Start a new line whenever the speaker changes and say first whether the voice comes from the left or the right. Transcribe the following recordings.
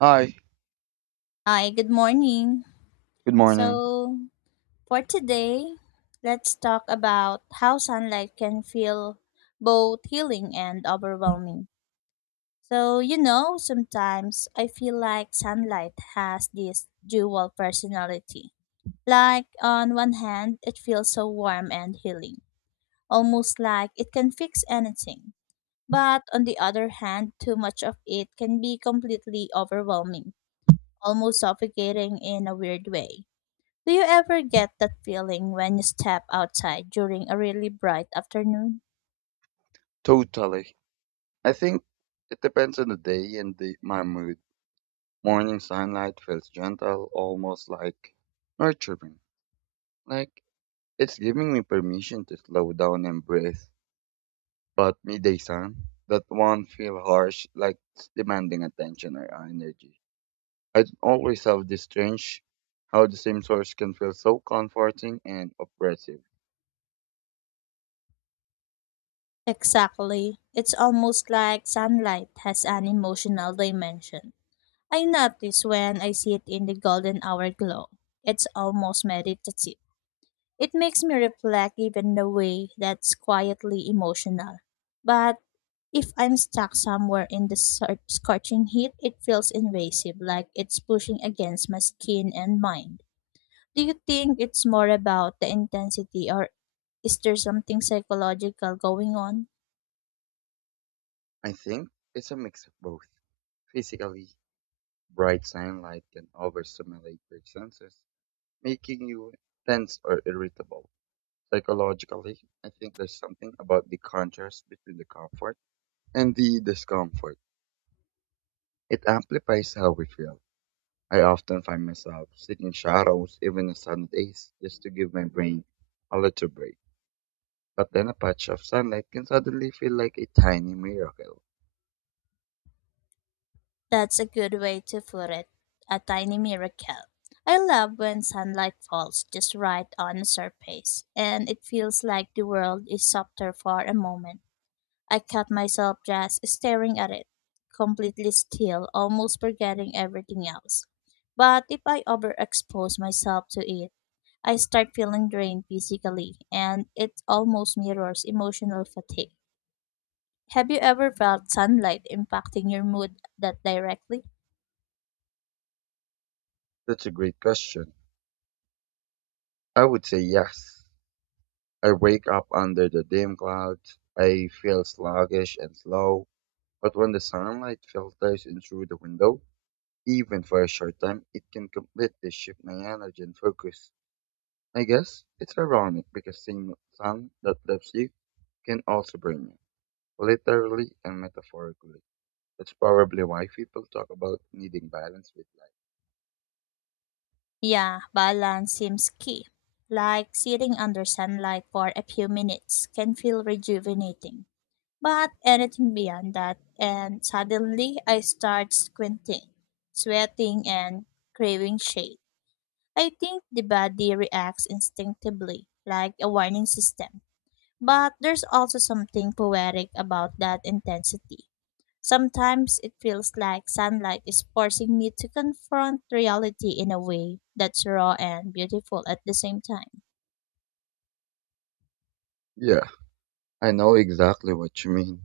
right: Hi,
left: Hi, good morning.
right: good morning.
left: So, for today, let's talk about how sunlight can feel both healing and overwhelming. So, sometimes I feel like sunlight has this dual personality. Like, on one hand, it feels so warm and healing, almost like it can fix anything. But on the other hand, too much of it can be completely overwhelming, almost suffocating in a weird way. Do you ever get that feeling when you step outside during a really bright afternoon?
right: Totally. I think it depends on the day and my mood. Morning sunlight feels gentle, almost like nurturing. Like it's giving me permission to slow down and breathe. But midday sun, that one feel harsh, like it's demanding attention or energy. I don't always have this strange how the same source can feel so comforting and oppressive.
left: Exactly. It's almost like sunlight has an emotional dimension. I notice when I sit in the golden hour glow. It's almost meditative. It makes me reflect even the way that's quietly emotional. But if I'm stuck somewhere in the scorching heat, it feels invasive, like it's pushing against my skin and mind. Do you think it's more about the intensity, or is there something psychological going on?
right: I think it's a mix of both. Physically, bright sunlight can overstimulate your senses, making you tense or irritable. Psychologically, I think there's something about the contrast between the comfort and the discomfort. It amplifies how we feel. I often find myself seeking shadows even on sunny days just to give my brain a little break. But then a patch of sunlight can suddenly feel like a tiny miracle.
left: That's a good way to put it. A tiny miracle. I love when sunlight falls just right on the surface, and it feels like the world is softer for a moment. I caught myself just staring at it, completely still, almost forgetting everything else. But if I overexpose myself to it, I start feeling drained physically, and it almost mirrors emotional fatigue. Have you ever felt sunlight impacting your mood that directly?
right: That's a great question. I would say yes. I wake up under the dim clouds. I feel sluggish and slow, but when the sunlight filters in through the window, even for a short time, it can completely shift my energy and focus. I guess it's ironic because seeing the sun that lifts you can also bring you, literally and metaphorically. That's probably why people talk about needing balance with life.
left: Yeah, balance seems key. Like sitting under sunlight for a few minutes can feel rejuvenating, but anything beyond that, and suddenly I start squinting, sweating, and craving shade. I think the body reacts instinctively, like a warning system. But there's also something poetic about that intensity. Sometimes it feels like sunlight is forcing me to confront reality in a way that's raw and beautiful at the same time.
right: Yeah, I know exactly what you mean.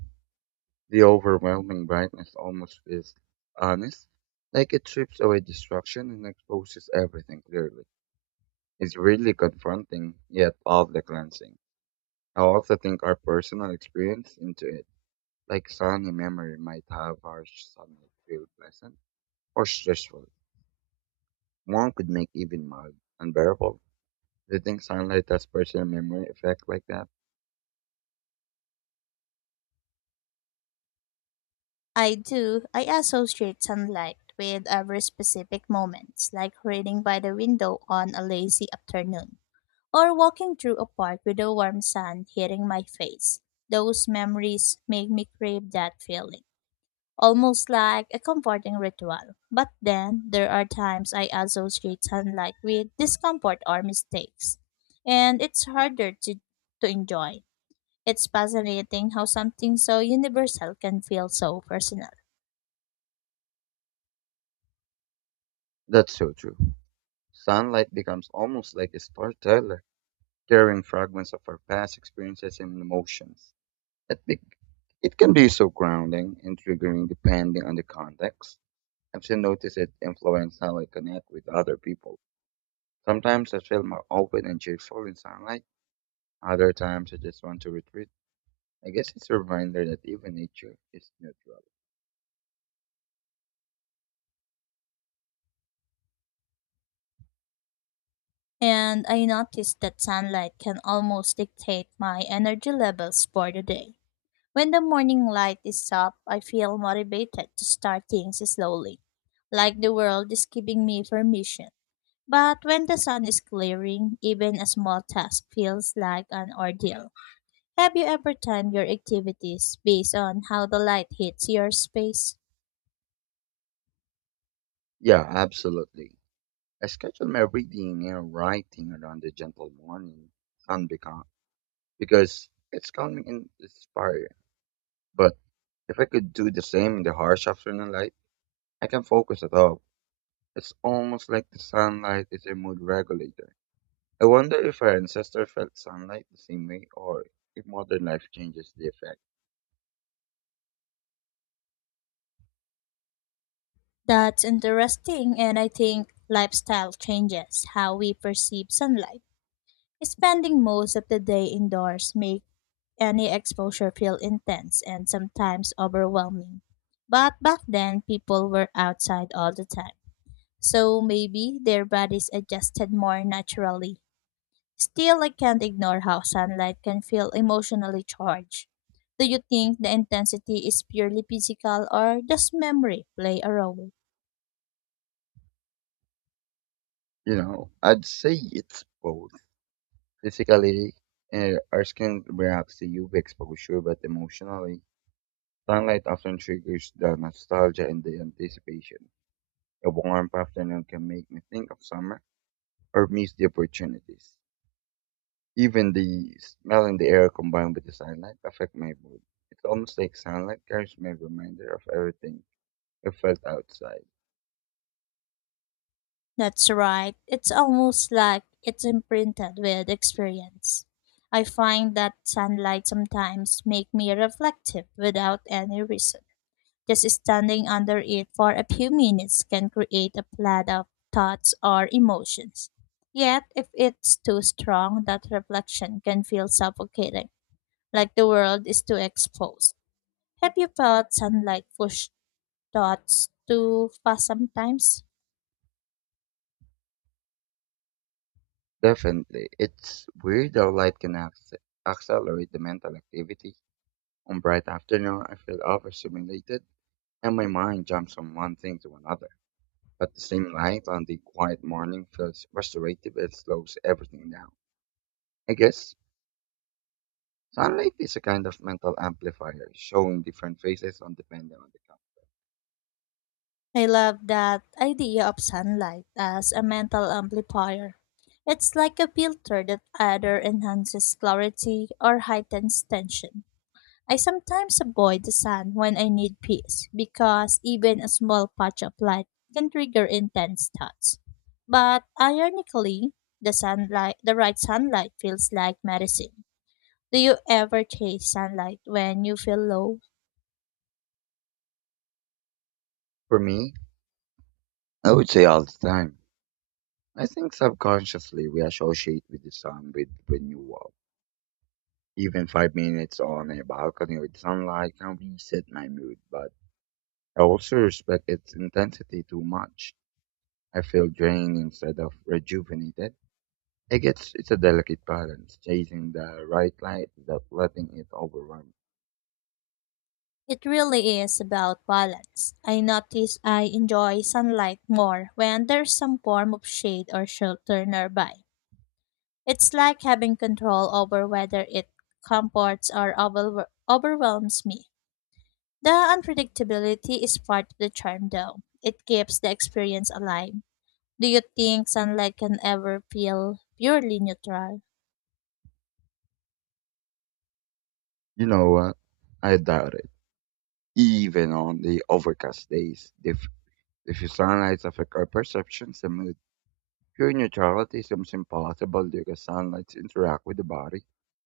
right: The overwhelming brightness almost feels honest, like it strips away distraction and exposes everything clearly. It's really confronting, yet all cleansing. I also think our personal experience into it, like sunny memory might have harsh sunlight feel pleasant or stressful. One could make even mild unbearable. Do you think sunlight has personal memory effect like that?
left: I do. I associate sunlight with ever specific moments, like reading by the window on a lazy afternoon, or walking through a park with the warm sun hitting my face. Those memories make me crave that feeling, almost like a comforting ritual. But then there are times I associate sunlight with discomfort or mistakes, and it's harder to enjoy. It's fascinating how something so universal can feel so personal.
right: That's so true. Sunlight becomes almost like a storyteller carrying fragments of our past experiences and emotions. It, be, it can be so grounding and triggering depending on the context. I've still noticed it influence how I connect with other people. Sometimes I feel more open and cheerful in sunlight. Other times I just want to retreat. I guess it's a reminder that even nature is neutral.
left: And I noticed that sunlight can almost dictate my energy levels for the day. When the morning light is up, I feel motivated to start things slowly, like the world is giving me permission. But when the sun is clearing, even a small task feels like an ordeal. Have you ever timed your activities based on how the light hits your space?
right: Yeah, absolutely. I schedule my reading and writing around the gentle morning sun because it's calming and inspiring. But if I could do the same in the harsh afternoon light, I can focus at all. It's almost like the sunlight is a mood regulator. I wonder if our ancestors felt sunlight the same way or if modern life changes the effect.
left: That's interesting, and I think lifestyle changes how we perceive sunlight. Spending most of the day indoors make any exposure feel intense and sometimes overwhelming. But back then people were outside all the time. So maybe their bodies adjusted more naturally. Still, I can't ignore how sunlight can feel emotionally charged. Do you think the intensity is purely physical, or does memory play a role?
right: You know, I'd say it's both. Physically, our skin reacts to UV exposure, but emotionally, sunlight often triggers the nostalgia and the anticipation. A warm afternoon can make me think of summer or miss the opportunities. Even the smell in the air combined with the sunlight affect my mood. It's almost like sunlight carries my reminder of everything I felt outside.
left: That's right. It's almost like it's imprinted with experience. I find that sunlight sometimes make me reflective without any reason. Just standing under it for a few minutes can create a flood of thoughts or emotions. Yet, if it's too strong, that reflection can feel suffocating, like the world is too exposed. Have you felt sunlight push thoughts too fast sometimes?
right: Definitely, it's weird how light can accelerate the mental activity. On bright afternoon, I feel overstimulated and my mind jumps from one thing to another. But the same light on the quiet morning feels restorative and slows everything down. I guess sunlight is a kind of mental amplifier, showing different faces on depending on the color.
left: I love that idea of sunlight as a mental amplifier. It's like a filter that either enhances clarity or heightens tension. I sometimes avoid the sun when I need peace because even a small patch of light can trigger intense thoughts. But ironically, the sunlight, the right sunlight feels like medicine. Do you ever chase sunlight when you feel low?
right: For me, I would say all the time. I think subconsciously we associate with the sun with renewal. Even 5 minutes on a balcony with sunlight can reset my mood, but I also respect its intensity too much. I feel drained instead of rejuvenated. I guess it's a delicate balance, chasing the right light without letting it overwhelm.
left: It really is about balance. I notice I enjoy sunlight more when there's some form of shade or shelter nearby. It's like having control over whether it comforts or overwhelms me. The unpredictability is part of the charm, though. It keeps the experience alive. Do you think sunlight can ever feel purely neutral?
right: You know what? I doubt it. Even on the overcast days, if sunlight affects our perceptions and moods. Pure neutrality seems impossible because sunlight interacts with the body,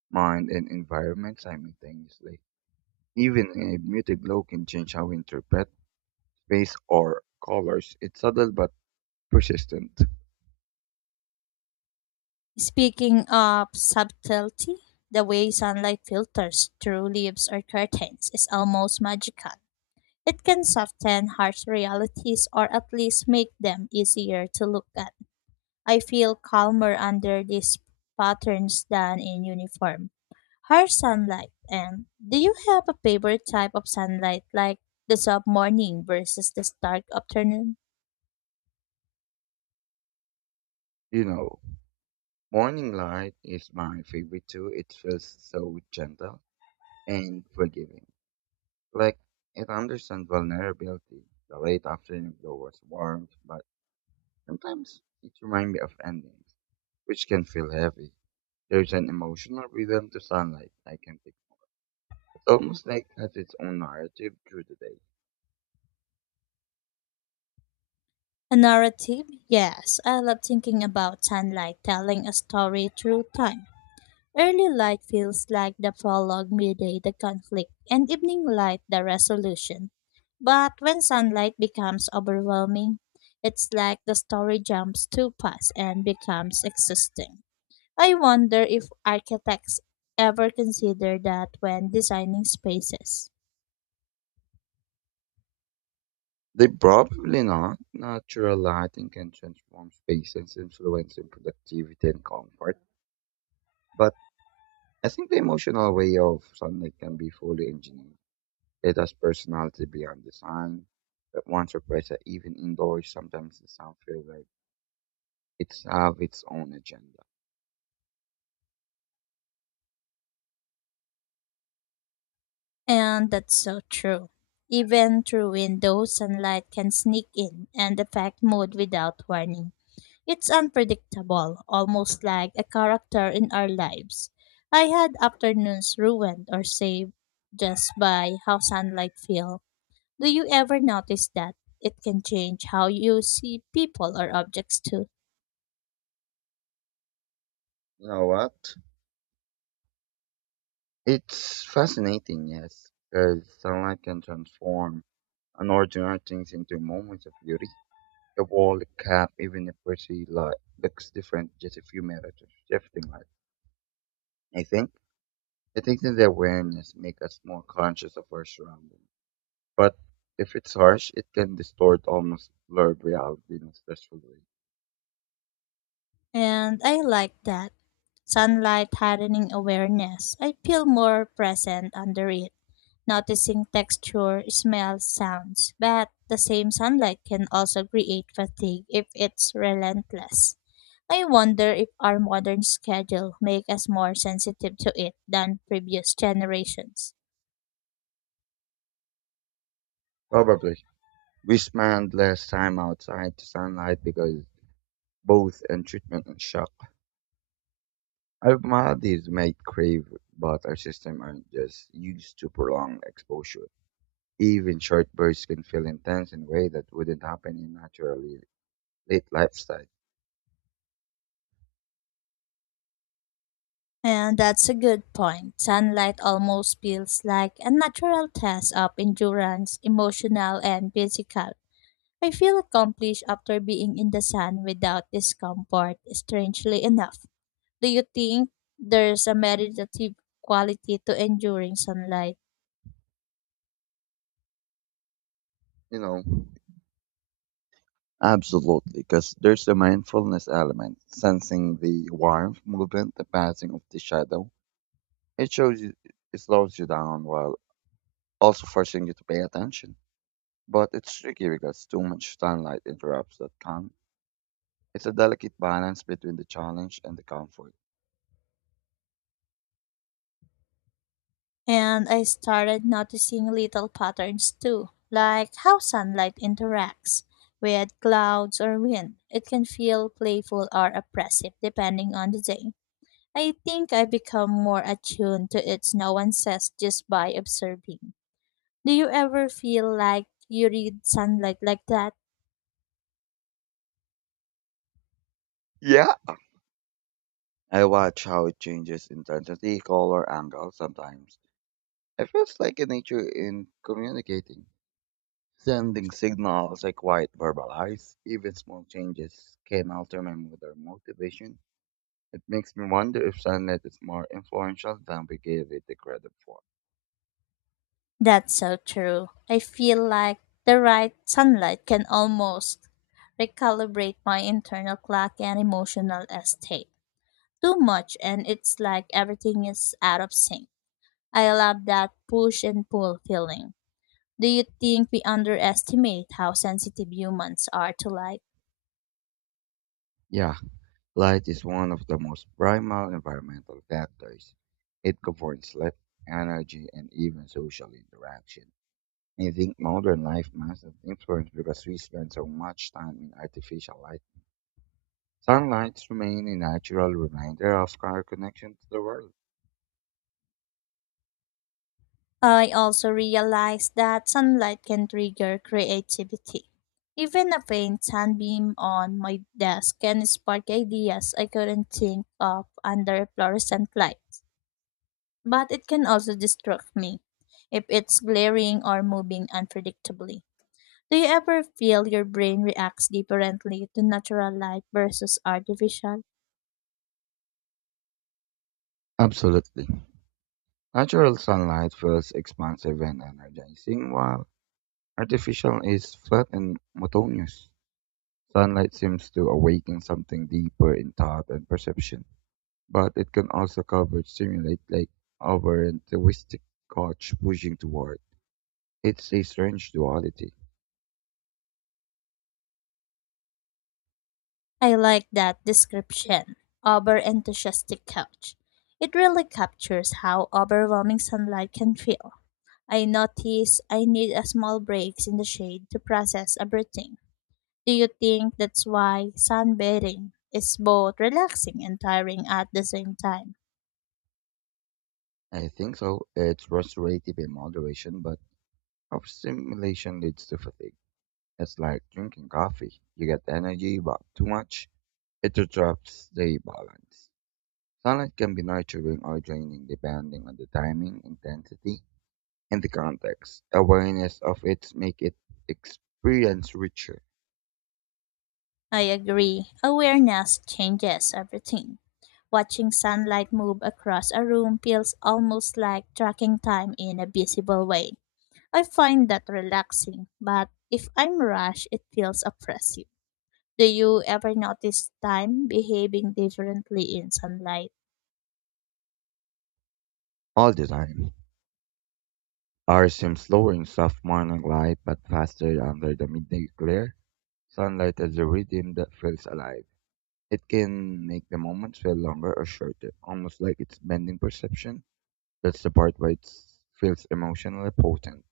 right: mind, and environment simultaneously. Even a muted glow can change how we interpret space or colors. It's subtle but persistent.
left: Speaking of subtlety, the way sunlight filters through leaves or curtains is almost magical. It can soften harsh realities or at least make them easier to look at. I feel calmer under these patterns than in uniform. Harsh sunlight, and do you have a favorite type of sunlight, like the soft morning versus the stark afternoon?
right: You know, morning light is my favorite too. It feels so gentle and forgiving. Like it understands vulnerability. The late afternoon glow was warm, but sometimes it reminds me of endings, which can feel heavy. There's an emotional rhythm to sunlight I can pick. It's almost like it has its own narrative through the day.
left: A narrative? Yes, I love thinking about sunlight telling a story through time. Early light feels like the prologue, midday the conflict, and evening light the resolution. But when sunlight becomes overwhelming, it's like the story jumps too fast and becomes existing. I wonder if architects ever consider that when designing spaces.
right: They probably not. Natural lighting can transform spaces, influencing productivity and comfort. But I think the emotional way of sunlight can be fully engineered. It has personality beyond design. But once one surprise that even indoors, sometimes the sound feels like it's have its own agenda.
left: And that's so true. Even through windows, sunlight can sneak in and affect mood without warning. It's unpredictable, almost like a character in our lives. I had afternoons ruined or saved just by how sunlight feels. Do you ever notice that? It can change how you see people or objects too.
right: You know what? It's fascinating, yes, because sunlight can transform unordinary things into moments of beauty. A wall, a cap, even a pretty light looks different just a few minutes of shifting light. I think I think that the awareness make us more conscious of our surroundings. But if it's harsh, it can distort almost blurred reality in a stressful way.
left: And I like that. Sunlight hardening awareness. I feel more present under it, noticing texture, smell, sounds. But the same sunlight can also create fatigue if it's relentless. I wonder if our modern schedule make us more sensitive to it than previous generations.
right: Probably. We spend less time outside to sunlight because both in treatment and shock. Our bodies may crave, but our system aren't just used to prolonged exposure. Even short bursts can feel intense in a way that wouldn't happen in naturally lit lifestyle.
left: And that's a good point. Sunlight almost feels like a natural test of endurance, emotional and physical. I feel accomplished after being in the sun without discomfort, strangely enough. Do you think there's a meditative quality to enduring sunlight?
right: You know, absolutely, because there's the mindfulness element, sensing the warmth, movement, the passing of the shadow. It shows you, it slows you down while also forcing you to pay attention. But it's tricky because too much sunlight interrupts that calm. It's a delicate balance between the challenge and the comfort.
left: And I started noticing little patterns too, like how sunlight interacts with clouds or wind. It can feel playful or oppressive depending on the day. I become more attuned to its nuances just by observing. Do you ever feel like you read sunlight like that?
right: Yeah, I watch how it changes intensity, color, angle sometimes. It feels like a nature in communicating, sending signals I quite verbalize. Even small changes can alter my mood or motivation. It makes me wonder if sunlight is more influential than we give it the credit for.
left: That's so true. I feel like the right sunlight can almost recalibrate my internal clock and emotional state. Too much and it's like everything is out of sync. I love that push and pull feeling. Do you think we underestimate how sensitive humans are to light?
right: Yeah, light is one of the most primal environmental factors. It governs sleep, energy, and even social interaction. I think modern life must have influence because we spend so much time in artificial light. Sunlight remains a natural reminder of our connection to the world.
left: I also realized that sunlight can trigger creativity. Even a faint sunbeam on my desk can spark ideas I couldn't think of under fluorescent lights. But it can also distract me if it's glaring or moving unpredictably. Do you ever feel your brain reacts differently to natural light versus artificial?
right: Absolutely. Natural sunlight feels expansive and energizing, while artificial is flat and monotonous. Sunlight seems to awaken something deeper in thought and perception, but it can also cover, stimulate, like over enthusiastic coach pushing toward. It's a strange duality.
left: I like that description. Over enthusiastic couch. It really captures how overwhelming sunlight can feel. I notice I need a small breaks in the shade to process everything. Do you think that's why sunbathing is both relaxing and tiring at the same time?
right: I think so. It's restorative in moderation, but overstimulation leads to fatigue. It's like drinking coffee. You get energy, but too much, it disrupts the balance. Sunlight can be nurturing or draining depending on the timing, intensity, and the context. Awareness of it make it experience richer
left: I agree. Awareness changes everything. Watching sunlight move across a room feels almost like tracking time in a visible way. I find that relaxing, but if I'm rushed, it feels oppressive. Do you ever notice time behaving differently in sunlight?
right: all the time. Ours seems slower in soft morning light, but faster under the midday glare. Sunlight has a rhythm that feels alive. It can make the moments feel longer or shorter, almost like it's bending perception. That's the part where it feels emotionally potent.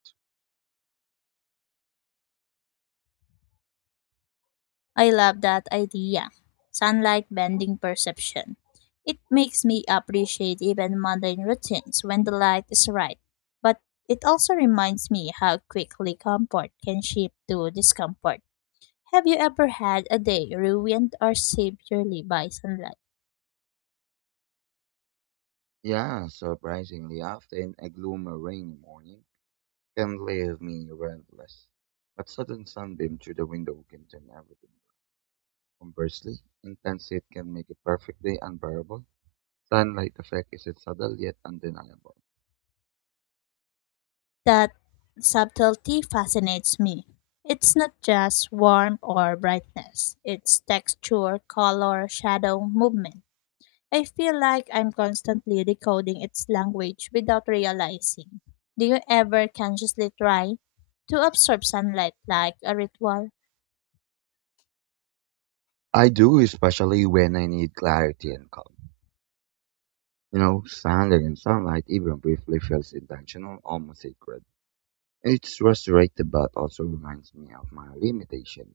left: I love that idea. Sunlight bending perception. It makes me appreciate even mundane routines when the light is right. But it also reminds me how quickly comfort can shift to discomfort. Have you ever had a day ruined or saved purely by sunlight?
right: Yeah, surprisingly, often a gloomy rainy morning can leave me restless. But sudden sunbeam through the window can turn everything. Conversely, intense heat can make it perfectly unbearable. Sunlight effect is subtle yet undeniable.
left: That subtlety fascinates me. It's not just warmth or brightness, it's texture, color, shadow, movement. I feel like I'm constantly decoding its language without realizing. Do you ever consciously try to absorb sunlight like a ritual?
right: I do, especially when I need clarity and calm. You know, standing in sunlight, even briefly, feels intentional, almost sacred. It's restorative, but also reminds me of my limitation.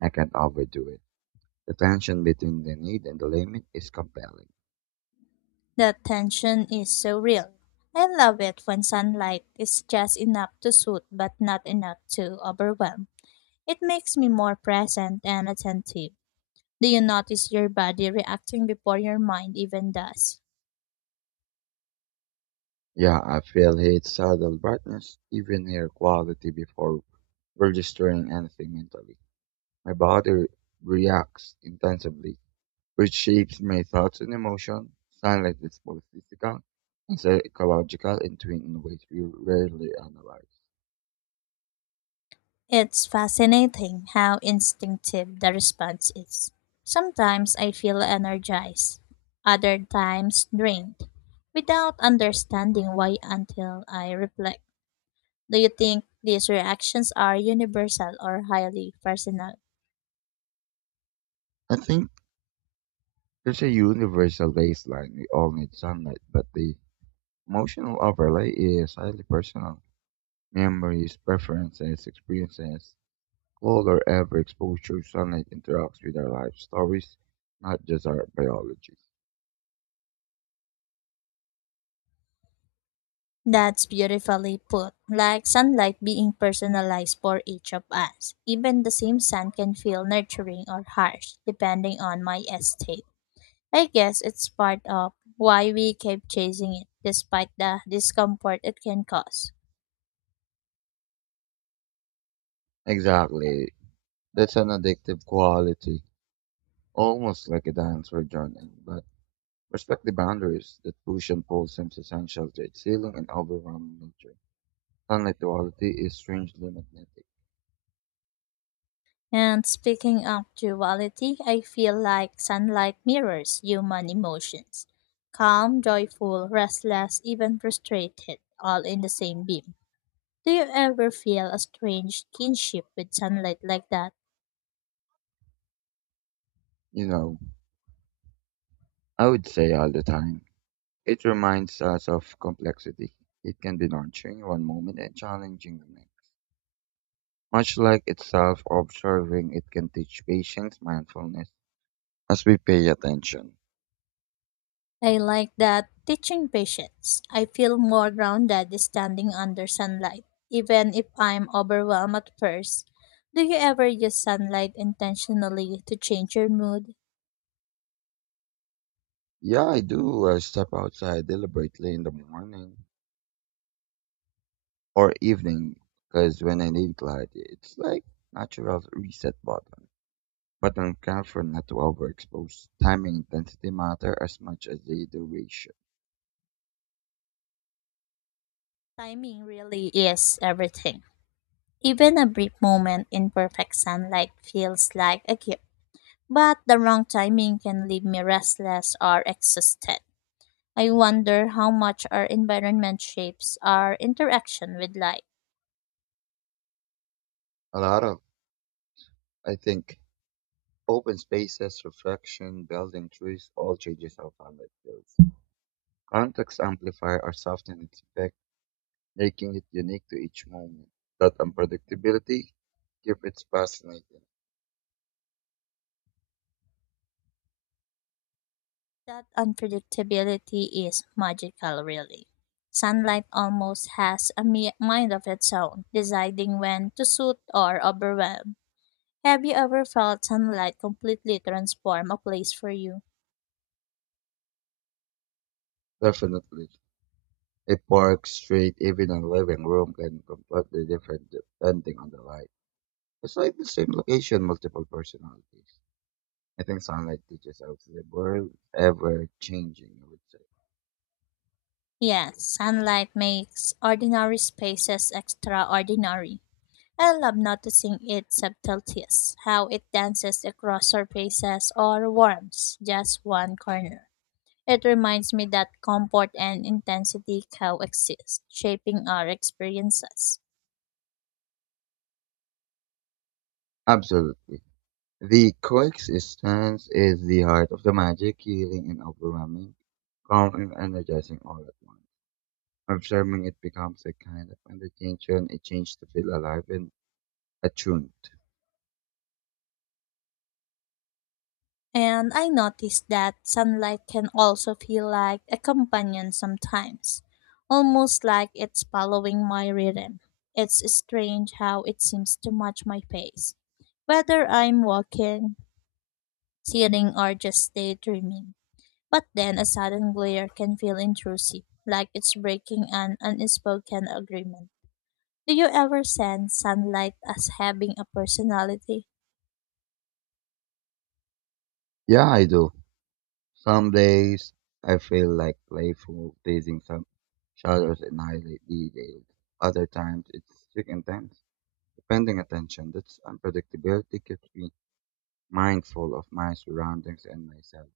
right: I can't overdo it. The tension between the need and the limit is compelling.
left: The tension is so real. I love it when sunlight is just enough to soothe but not enough to overwhelm. It makes me more present and attentive. Do you notice your body reacting before your mind even does?
right: Yeah, I feel its subtle brightness, even air quality before registering anything mentally. My body reacts intensively, which shapes my thoughts and emotion. Sunlight is both physical and psychological in twin in ways we rarely analyze.
left: It's fascinating how instinctive the response is. Sometimes I feel energized, other times drained, without understanding why until I reflect. Do you think these reactions are universal or highly personal?
right: I think there's a universal baseline. We all need sunlight, but the emotional overlay is highly personal. Memories, preferences, experiences, all closer ever exposure to sunlight interacts with our life stories, not just our biology.
left: That's beautifully put, like sunlight being personalized for each of us. Even the same sun can feel nurturing or harsh, depending on my estate. I guess it's part of why we keep chasing it, despite the discomfort it can cause.
right: Exactly. That's an addictive quality, almost like a dance we're joining, but respect the boundaries that push and pull seems essential to its healing and overwhelming nature. Sunlight duality is strangely magnetic.
left: And speaking of duality, I feel like sunlight mirrors human emotions: calm, joyful, restless, even frustrated, all in the same beam. Do you ever feel a strange kinship with sunlight like that?
right: You know, I would say all the time. It reminds us of complexity. It can be nurturing one moment and challenging the next. Much like itself, observing it can teach patience, mindfulness, as we pay attention.
left: I like that teaching patience. I feel more grounded standing under sunlight, even if I'm overwhelmed at first. Do you ever use sunlight intentionally to change your mood?
right: Yeah, I do step outside deliberately in the morning or evening because when I need clarity, it's like natural reset button. But I'm careful not to overexpose. Time and intensity matter as much as the duration.
left: Timing really is everything. Even a brief moment in perfect sunlight feels like a gift, but the wrong timing can leave me restless or exhausted. I wonder how much our environment shapes our interaction with light.
right: A lot of, I think, open spaces, reflection, building trees all changes how climate feels. Context amplify or soften its effect, making it unique to each moment. That unpredictability keep it fascinating.
left: That unpredictability is magical, really. Sunlight almost has a mind of its own, deciding when to suit or overwhelm. Have you ever felt sunlight completely transform a place for you?
right: Definitely. A park, street, even a living room can completely different depending on the light. It's like the same location, multiple personalities. I think sunlight teaches us the world ever changing, I would say.
left: Yes, sunlight makes ordinary spaces extraordinary. I love noticing its subtleties, how it dances across surfaces or warms just one corner. It reminds me that comfort and intensity coexist, shaping our experiences.
right: Absolutely. The coexistence is the heart of the magic, healing and overwhelming, calm and energizing all at once. Observing it becomes a kind of meditation, a change to feel alive and attuned.
left: And I noticed that sunlight can also feel like a companion sometimes, almost like it's following my rhythm. It's strange how it seems to match my pace, whether I'm walking, sitting, or just daydreaming. But then a sudden glare can feel intrusive, like it's breaking an unspoken agreement. Do you ever sense sunlight as having a personality?
right: Yeah, I do. Some days I feel like playful, teasing, some shadows and highlight details. Other times it's sick and tense, depending attention. That's unpredictability keeps me mindful of my surroundings and myself.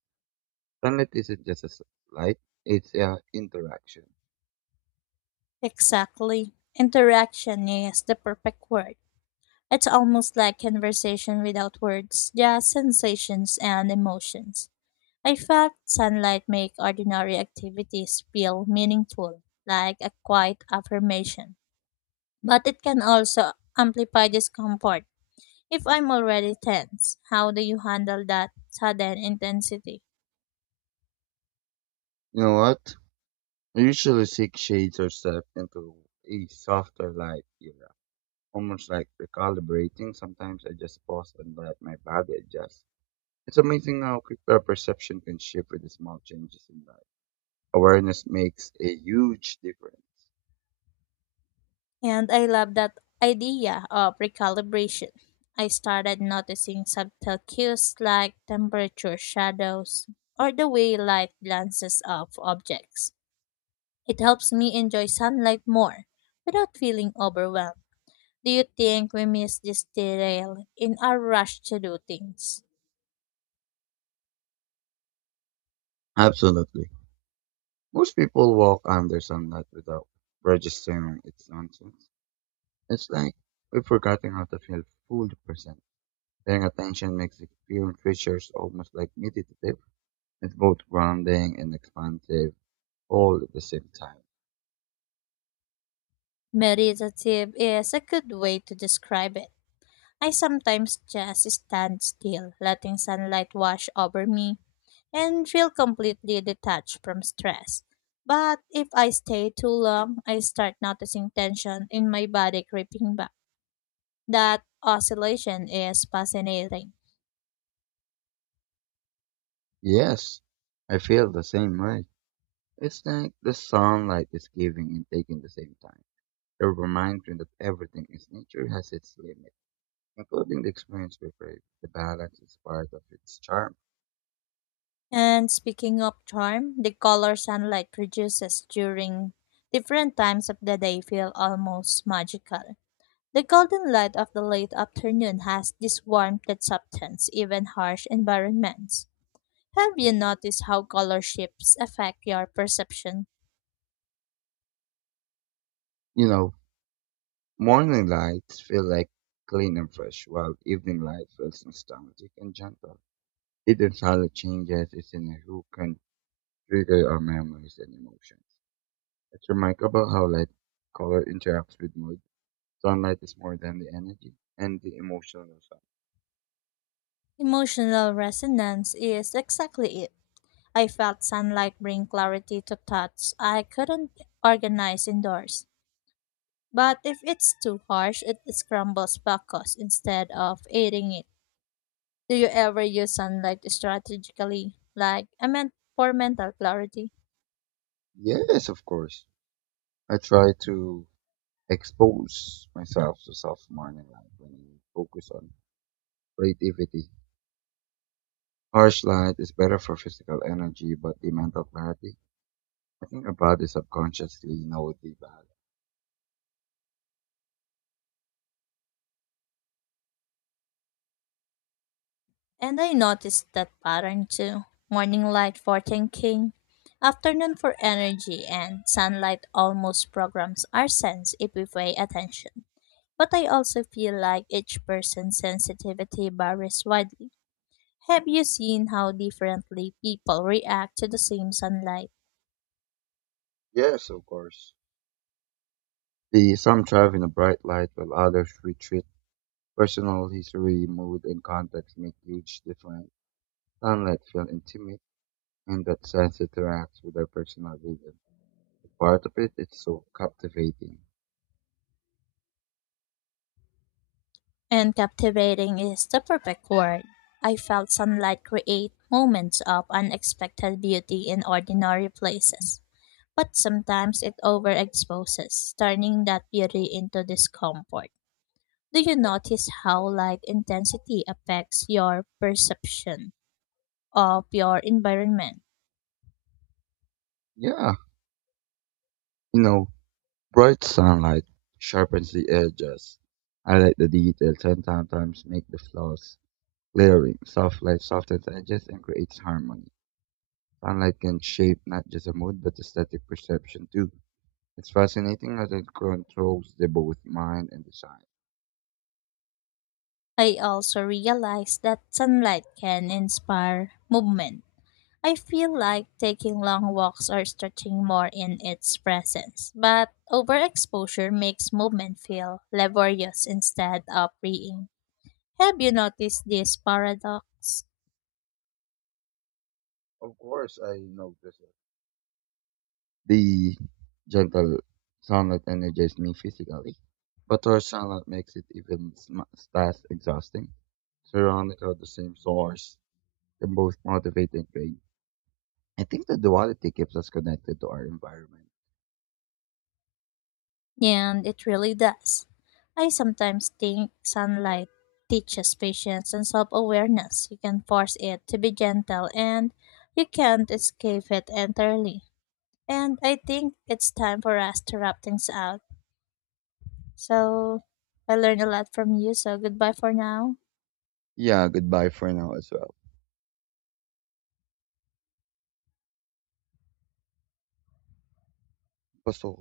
right: Sunlight isn't just a light, it's a interaction.
left: Exactly. Interaction is the perfect word. It's almost like conversation without words, just sensations and emotions. I felt sunlight make ordinary activities feel meaningful, like a quiet affirmation. But it can also amplify discomfort. If I'm already tense, how do you handle that sudden intensity?
right: You know what? I usually seek shades or step into a softer light era. Almost like recalibrating, sometimes I just pause and let my body adjust. It's amazing how quick our perception can shift with the small changes in life. Awareness makes a huge difference.
left: And I love that idea of recalibration. I started noticing subtle cues like temperature, shadows, or the way light glances off objects. It helps me enjoy sunlight more without feeling overwhelmed. Do you think we miss this detail in our rush to do things?
right: Absolutely. Most people walk under sunlight without registering its nonsense. It's like we've forgotten how to feel full percent. Paying attention makes the experience richer, almost like meditative. It's both grounding and expansive all at the same time.
left: Meditative is a good way to describe it. I sometimes just stand still, letting sunlight wash over me and feel completely detached from stress. But if I stay too long, I start noticing tension in my body creeping back. That oscillation is fascinating.
right: Yes, I feel the same way. It's like the sunlight is giving and taking at the same time. A reminder that everything in nature has its limit, including the experience we crave. The balance is part of its charm.
left: And speaking of charm, the color sunlight produces during different times of the day feel almost magical. The golden light of the late afternoon has this warmth that softens even harsh environments. Have you noticed how color shifts affect your perception?
right: You know, morning lights feel like clean and fresh, while evening light feels nostalgic and gentle. It entirely changes, it's in who can trigger our memories and emotions. It's remarkable about how light color interacts with mood. Sunlight is more than the energy and the emotional side.
left: Emotional resonance is exactly it. I felt sunlight bring clarity to thoughts I couldn't organize indoors. But if it's too harsh, it scrambles focus instead of aiding it. Do you ever use sunlight strategically? Like, I meant for mental clarity.
right: Yes, of course. I try to expose myself to soft morning light when I focus on creativity. Harsh light is better for physical energy, but the mental clarity. I think our body subconsciously know the value.
left: And I noticed that pattern too. Morning light for thinking, afternoon for energy, and sunlight almost programs our sense if we pay attention. But I also feel like each person's sensitivity varies widely. Have you seen how differently people react to the same sunlight?
right: Yes, of course. The some thrive in a bright light, while others retreat. Personal history, mood, and context make huge difference. Sunlight feel intimate, and that sense interacts with our personal vision. Part of it is so captivating.
left: And captivating is the perfect word. I felt sunlight create moments of unexpected beauty in ordinary places. But sometimes it overexposes, turning that beauty into discomfort. Do you notice how light intensity affects your perception of your environment?
right: Yeah, you know, bright sunlight sharpens the edges, highlight the details, and sometimes make the flaws glaring. Soft light softens edges and creates harmony. Sunlight can shape not just a mood but aesthetic perception too. It's fascinating how it controls the both mind and design.
left: I also realized that sunlight can inspire movement. I feel like taking long walks or stretching more in its presence, but overexposure makes movement feel laborious instead of freeing. Have you noticed this paradox?
right: Of course, I noticed. The gentle sunlight energizes me physically, but harsh sunlight makes it even less exhausting. Surrounded by the same source can both motivate and drain. I think the duality keeps us connected to our environment.
left: And it really does. I sometimes think sunlight teaches patience and self awareness. You can force it to be gentle and you can't escape it entirely. And I think it's time for us to wrap things out. So I learned a lot from you. So goodbye for now.
right: Yeah, goodbye for now as well. Paso.